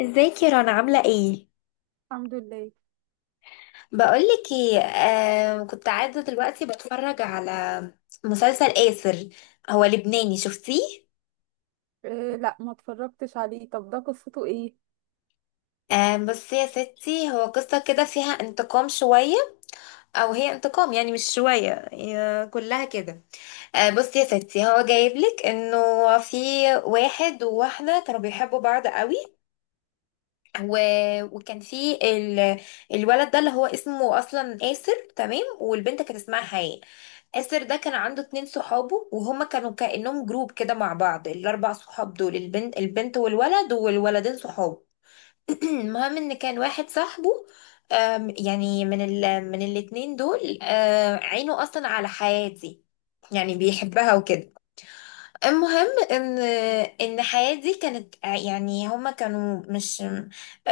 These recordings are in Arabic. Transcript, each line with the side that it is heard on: left: ازيك يا رنا عاملة ايه؟
right: الحمد لله.
left: بقولك ايه، كنت قاعدة دلوقتي بتفرج على مسلسل آسر. هو لبناني شفتيه؟
right: إيه، لا، ما اتفرجتش عليه. طب ده قصته ايه؟
left: بس يا ستي هو قصة كده فيها انتقام شوية، او هي انتقام، يعني مش شوية، هي كلها كده. بصي يا ستي، هو جايبلك انه في واحد وواحدة كانوا بيحبوا بعض قوي و... وكان في ال... الولد ده اللي هو اسمه اصلا آسر، تمام، والبنت كانت اسمها حياء. آسر ده كان عنده اتنين صحابه، وهما كانوا كأنهم جروب كده مع بعض، الاربع صحاب دول البنت والولد والولدين صحابه. المهم ان كان واحد صاحبه، يعني من الاتنين دول، عينه اصلا على حياة دي، يعني بيحبها وكده. المهم ان الحياة دي كانت، يعني هما كانوا مش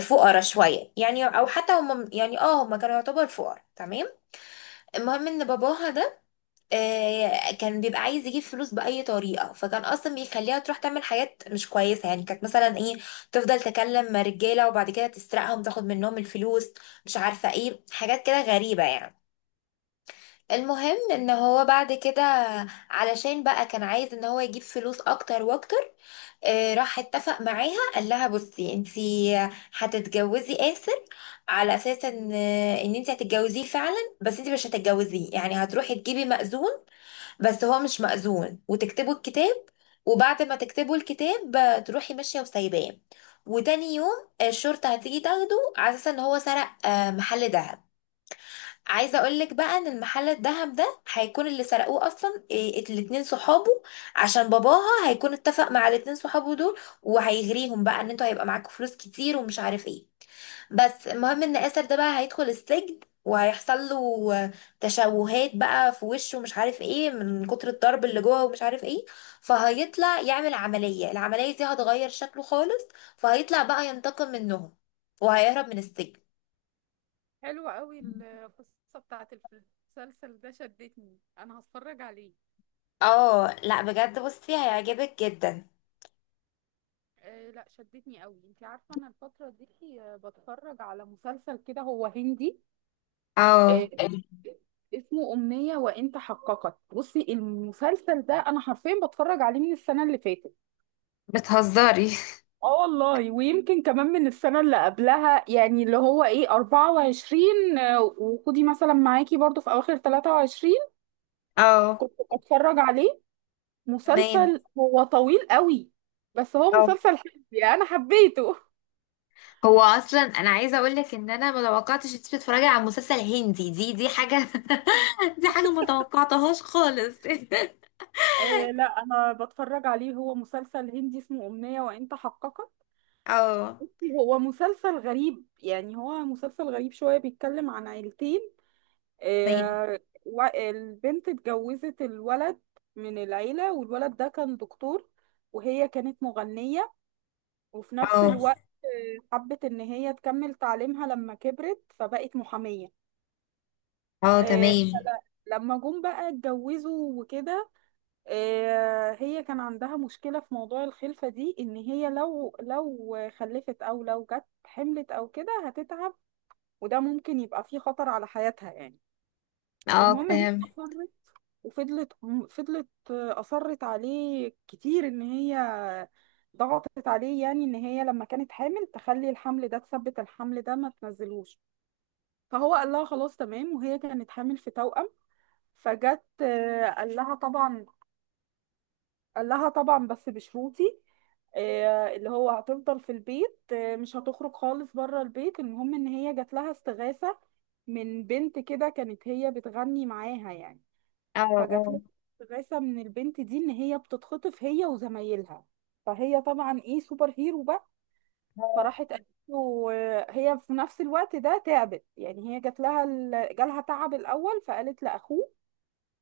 left: فقراء شوية يعني، او حتى هما يعني، هما كانوا يعتبر فقراء، تمام. المهم ان باباها ده كان بيبقى عايز يجيب فلوس بأي طريقة، فكان اصلا بيخليها تروح تعمل حاجات مش كويسة، يعني كانت مثلا ايه، تفضل تكلم مع رجالة وبعد كده تسرقهم تاخد منهم الفلوس، مش عارفة ايه، حاجات كده غريبة يعني. المهم ان هو بعد كده، علشان بقى كان عايز ان هو يجيب فلوس اكتر واكتر، راح اتفق معاها قال لها بصي انتي هتتجوزي آسر، على اساس ان انتي هتتجوزيه فعلا، بس انتي مش هتتجوزيه، يعني هتروحي تجيبي مأذون، بس هو مش مأذون، وتكتبوا الكتاب، وبعد ما تكتبوا الكتاب تروحي ماشية وسايباه، وتاني يوم الشرطة هتيجي تاخده على اساس ان هو سرق محل دهب. عايزه اقول لك بقى ان المحل الذهب ده هيكون اللي سرقوه اصلا إيه، الاتنين صحابه، عشان باباها هيكون اتفق مع الاتنين صحابه دول، وهيغريهم بقى ان انتوا هيبقى معاكم فلوس كتير ومش عارف ايه. بس المهم ان اسر ده بقى هيدخل السجن، وهيحصل له تشوهات بقى في وشه ومش عارف ايه، من كتر الضرب اللي جوه ومش عارف ايه. فهيطلع يعمل عملية، العملية دي هتغير شكله خالص، فهيطلع بقى ينتقم منهم، وهيهرب من السجن.
right: حلوة قوي القصة بتاعت المسلسل ده، شدتني، انا هتفرج عليه.
left: اه لا، بجد بصي هيعجبك جدا.
right: أه لا، شدتني قوي. انت عارفة انا الفترة دي بتفرج على مسلسل كده هو هندي.
left: اه،
right: أه اسمه أمنية وإن تحققت. بصي المسلسل ده انا حرفيا بتفرج عليه من السنة اللي فاتت.
left: بتهزري.
right: اه والله، ويمكن كمان من السنة اللي قبلها، يعني اللي هو 24، وخدي مثلا معاكي برضو في اواخر 23.
left: اه،
right: كنت بتفرج عليه.
left: تمام،
right: مسلسل هو طويل قوي، بس هو
left: اه.
right: مسلسل حلو، يعني انا حبيته.
left: هو اصلا انا عايزه اقول لك ان انا ما توقعتش انت بتتفرجي على مسلسل هندي، دي حاجه. دي حاجه ما توقعتهاش خالص.
right: لا، انا بتفرج عليه، هو مسلسل هندي اسمه أمنية وانت حققت.
left: اه،
right: بصي، هو مسلسل غريب، يعني هو مسلسل غريب شوية، بيتكلم عن عيلتين.
left: تمام.
right: آه، البنت اتجوزت الولد من العيلة، والولد ده كان دكتور، وهي كانت مغنية. وفي نفس
left: اه،
right: الوقت حبت إن هي تكمل تعليمها لما كبرت، فبقت محامية.
left: اه،
right: آه،
left: تمام.
right: فل- لما جم بقى اتجوزوا وكده. هي كان عندها مشكلة في موضوع الخلفة دي، إن هي لو خلفت أو لو جت حملت أو كده هتتعب، وده ممكن يبقى فيه خطر على حياتها يعني.
left: اه،
right: المهم هي،
left: فاهم.
right: وفضلت أصرت عليه كتير، إن هي ضغطت عليه يعني، إن هي لما كانت حامل تخلي الحمل ده، تثبت الحمل ده ما تنزلوش. فهو قال لها خلاص تمام، وهي كانت حامل في توأم. فجت، قال لها طبعا بس بشروطي. اللي هو هتفضل في البيت، مش هتخرج خالص بره البيت. المهم إن هي جات لها استغاثة من بنت كده كانت هي بتغني معاها يعني.
left: اه.
right: فجات
left: اه.
right: لها استغاثة من البنت دي ان هي بتتخطف هي وزمايلها. فهي طبعا سوبر هيرو بقى.
left: اه.
right: فراحت قالت له، هي في نفس الوقت ده تعبت، يعني هي جالها تعب الاول، فقالت لاخوه،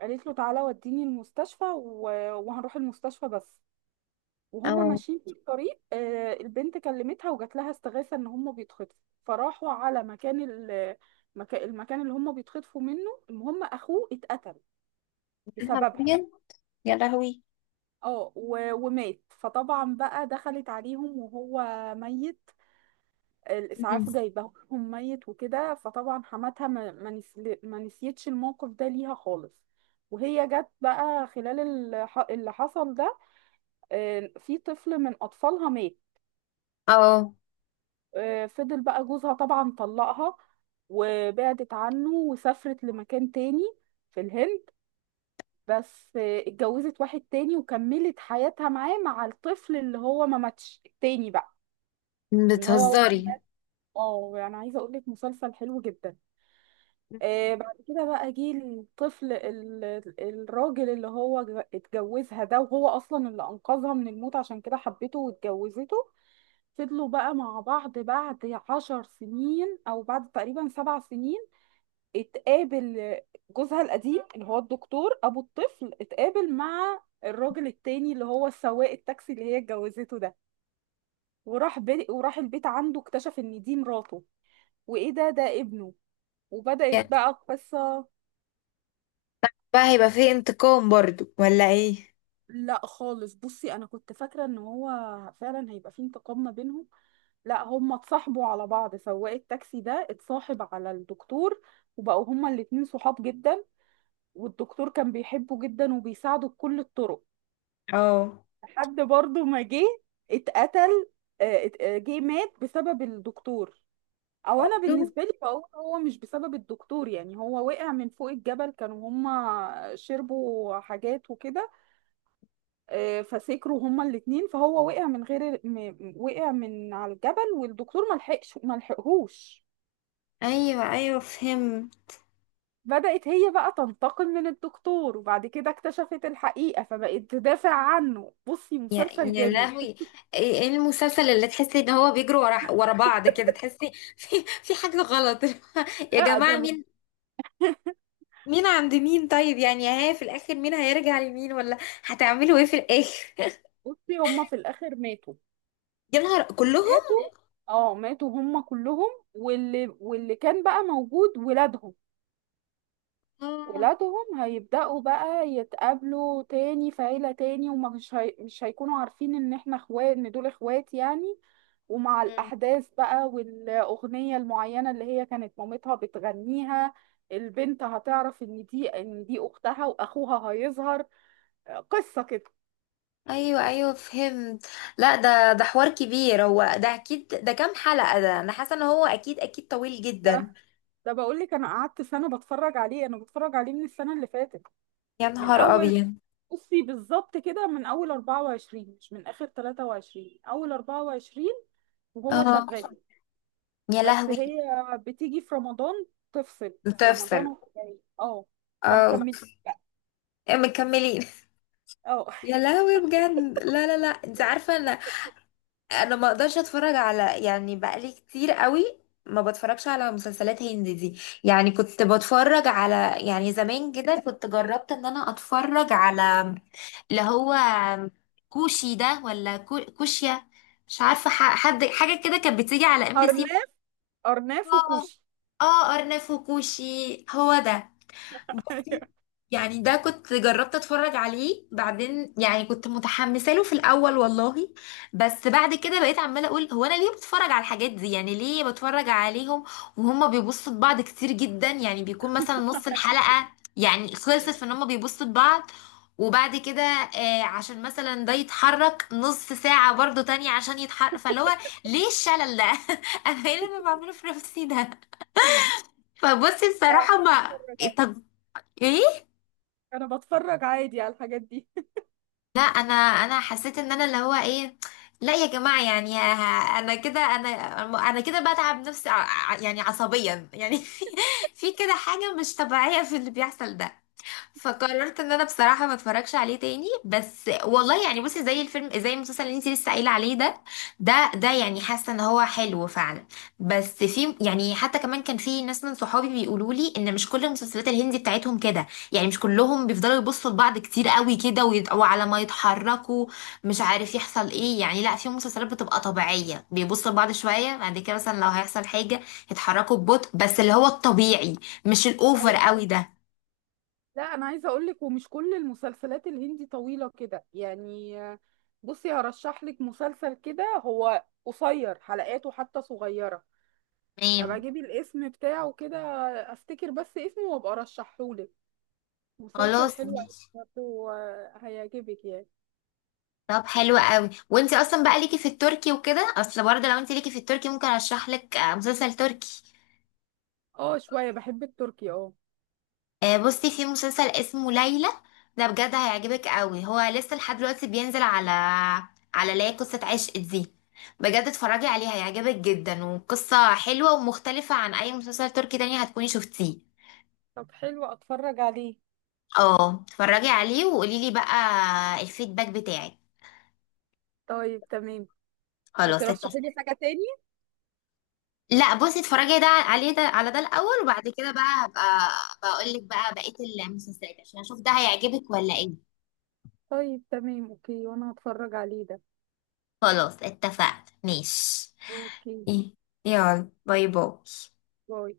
right: قالت له تعالى وديني المستشفى، وهنروح المستشفى بس. وهم
left: اه.
right: ماشيين في الطريق، البنت كلمتها وجات لها استغاثة ان هم بيتخطفوا. فراحوا على المكان اللي هم بيتخطفوا منه. المهم اخوه اتقتل
left: يا نهار
right: بسببها،
left: أبيض. يا لهوي.
right: ومات. فطبعا بقى دخلت عليهم وهو ميت،
left: مم.
right: الإسعاف جايبهم ميت وكده. فطبعا حماتها ما نسيتش الموقف ده ليها خالص. وهي جت بقى خلال اللي حصل ده، في طفل من أطفالها مات.
left: اه،
right: فضل بقى جوزها طبعا طلقها، وبعدت عنه وسافرت لمكان تاني في الهند. بس اتجوزت واحد تاني وكملت حياتها معاه مع الطفل اللي هو ما ماتش، التاني بقى. يعني هو،
left: بتهزري.
right: اه يعني عايزه اقول لك مسلسل حلو جدا. بعد كده بقى جه الطفل ال... الراجل اللي هو اتجوزها ده، وهو اصلا اللي انقذها من الموت، عشان كده حبته واتجوزته. فضلوا بقى مع بعض. بعد 10 سنين او بعد تقريبا 7 سنين، اتقابل جوزها القديم اللي هو الدكتور ابو الطفل، اتقابل مع الراجل التاني اللي هو سواق التاكسي اللي هي اتجوزته ده. وراح البيت، عنده اكتشف ان دي مراته، وايه ده ابنه. وبدأت بقى القصة.
left: بقى هيبقى فيه انتقام برضو ولا ايه؟
right: لا خالص، بصي انا كنت فاكرة ان هو فعلا هيبقى في انتقام ما بينهم. لا، هما اتصاحبوا على بعض. سواق التاكسي ده اتصاحب على الدكتور، وبقوا هما الاتنين صحاب جدا، والدكتور كان بيحبه جدا وبيساعده بكل الطرق.
left: اه.
right: لحد برضه ما جه اتقتل. جه مات بسبب الدكتور. او انا بالنسبه لي بقول هو مش بسبب الدكتور، يعني هو وقع من فوق الجبل، كانوا هما شربوا حاجات وكده، فسكروا هما الاتنين، فهو وقع من على الجبل، والدكتور ما لحقش، ما لحقهوش.
left: ايوه، ايوه، فهم.
right: بدأت هي بقى تنتقم من الدكتور، وبعد كده اكتشفت الحقيقة، فبقت تدافع عنه. بصي
left: يا
right: مسلسل
left: يا
right: جامد.
left: لهوي، ايه؟ إيه المسلسل اللي تحسي ان هو بيجروا ورا بعض كده؟ تحسي في حاجه غلط. يا
right: لا
left: جماعه،
right: دول.
left: مين مين عند مين؟ طيب يعني، ها، في الاخر مين هيرجع لمين؟ ولا هتعملوا ايه في الاخر؟
right: بصي هما في الآخر ماتوا.
left: يا نهار، كلهم؟
right: ماتوا، اه، ماتوا هما كلهم. واللي كان بقى موجود ولادهم.
left: آه.
right: ولادهم هيبدأوا بقى يتقابلوا تاني في عيلة تاني، ومش هي... مش هيكونوا عارفين ان احنا اخوات، ان دول اخوات يعني. ومع
left: مم.
right: الأحداث بقى، والأغنية المعينة اللي هي كانت مامتها بتغنيها، البنت هتعرف ان دي اختها، واخوها هيظهر. قصة كده.
left: ايوه، ايوه، فهمت. لا، ده حوار كبير، هو ده اكيد ده كام حلقه، ده انا حاسه ان هو اكيد اكيد طويل جدا.
right: ده بقول لك، انا قعدت سنة بتفرج عليه، انا بتفرج عليه من السنة اللي فاتت.
left: يا
right: من
left: نهار
right: اول،
left: ابيض.
right: بصي بالظبط كده، من اول 24، مش من اخر 23، اول 24 وهو
left: اه.
right: شغال.
left: يا
right: بس
left: لهوي.
right: هي بتيجي في رمضان، تفصل في رمضان،
left: بتفصل.
right: وهو جاي اه،
left: اه.
right: فمكمل بقى.
left: مكملين.
right: اه،
left: يا لهوي، بجد، لا، لا، لا، انت عارفه، انا ما اقدرش اتفرج على، يعني بقالي كتير قوي ما بتفرجش على مسلسلات هندي دي، يعني كنت بتفرج على، يعني زمان كده كنت جربت ان انا اتفرج على اللي هو كوشي ده ولا كوشيا، مش عارفه، حد حاجه كده كانت بتيجي على MBC.
right: ارناف ارناف
left: اه.
right: وكوشي.
left: اه، ارنب وكوشي، هو ده.
right: أيوة.
left: يعني ده كنت جربت اتفرج عليه، بعدين يعني كنت متحمسه له في الاول والله، بس بعد كده بقيت عماله اقول هو انا ليه بتفرج على الحاجات دي؟ يعني ليه بتفرج عليهم وهما بيبصوا لبعض كتير جدا؟ يعني بيكون مثلا نص الحلقه، يعني خلصت في ان هما بيبصوا لبعض، وبعد كده عشان مثلا ده يتحرك نص ساعه برضو تانية عشان يتحرك، فاللي هو ليه الشلل ده؟ انا ايه اللي انا بعمله في نفسي ده؟ فبصي
right: لا، انا
left: بصراحه، ما إيه،
right: بتفرج
left: طب. ايه؟
right: انا بتفرج عادي على الحاجات دي.
left: لا، انا حسيت ان انا اللي هو ايه، لا يا جماعه، يعني انا كده، انا كده بتعب نفسي يعني عصبيا يعني. في كده حاجه مش طبيعيه في اللي بيحصل ده. فقررت ان انا بصراحه ما اتفرجش عليه تاني، بس والله يعني بصي، زي الفيلم، زي المسلسل اللي انت لسه قايله عليه ده، ده يعني حاسه ان هو حلو فعلا، بس في يعني حتى كمان كان في ناس من صحابي بيقولوا لي ان مش كل المسلسلات الهندي بتاعتهم كده، يعني مش كلهم بيفضلوا يبصوا لبعض كتير قوي كده، وعلى ما يتحركوا مش عارف يحصل ايه. يعني لا، في مسلسلات بتبقى طبيعيه، بيبصوا لبعض شويه، بعد كده مثلا لو هيحصل حاجه يتحركوا ببطء، بس اللي هو الطبيعي، مش الاوفر
right: أيوة.
left: قوي ده.
right: لا انا عايزه اقول لك، ومش كل المسلسلات الهندي طويله كده يعني. بصي هرشح لك مسلسل كده، هو قصير، حلقاته حتى صغيره. ابقى
left: تمام.
right: اجيبي الاسم بتاعه كده، افتكر بس اسمه وابقى ارشحهولك. مسلسل
left: خلاص،
right: حلو أوي
left: ماشي.
right: برضه، هيعجبك يعني.
left: طب حلو قوي، وانت اصلا بقى ليكي في التركي وكده، اصل برضه لو انت ليكي في التركي ممكن ارشح لك مسلسل تركي.
right: اه، شويه بحب التركي اه.
left: بصي، في مسلسل اسمه ليلى، ده بجد هيعجبك قوي، هو لسه لحد دلوقتي بينزل على لا قصة عشق دي. بجد، اتفرجي عليه، هيعجبك جدا، وقصة حلوة ومختلفة عن اي مسلسل تركي تاني هتكوني شفتيه.
right: طب حلو، اتفرج عليه.
left: اه، اتفرجي عليه وقولي لي بقى الفيدباك بتاعك.
right: طيب تمام.
left: خلاص،
right: ترشحي لي
left: اتفقنا.
right: حاجه تاني.
left: لا، بصي، اتفرجي ده عليه، ده، على ده الاول، وبعد كده بقى هبقى بقول لك بقى بقيه المسلسلات، عشان اشوف ده هيعجبك ولا ايه.
right: طيب تمام، اوكي، وانا هتفرج عليه ده.
left: خلاص، اتفقنا، ماشي.
right: اوكي،
left: إيه، يلا، باي باي.
right: باي.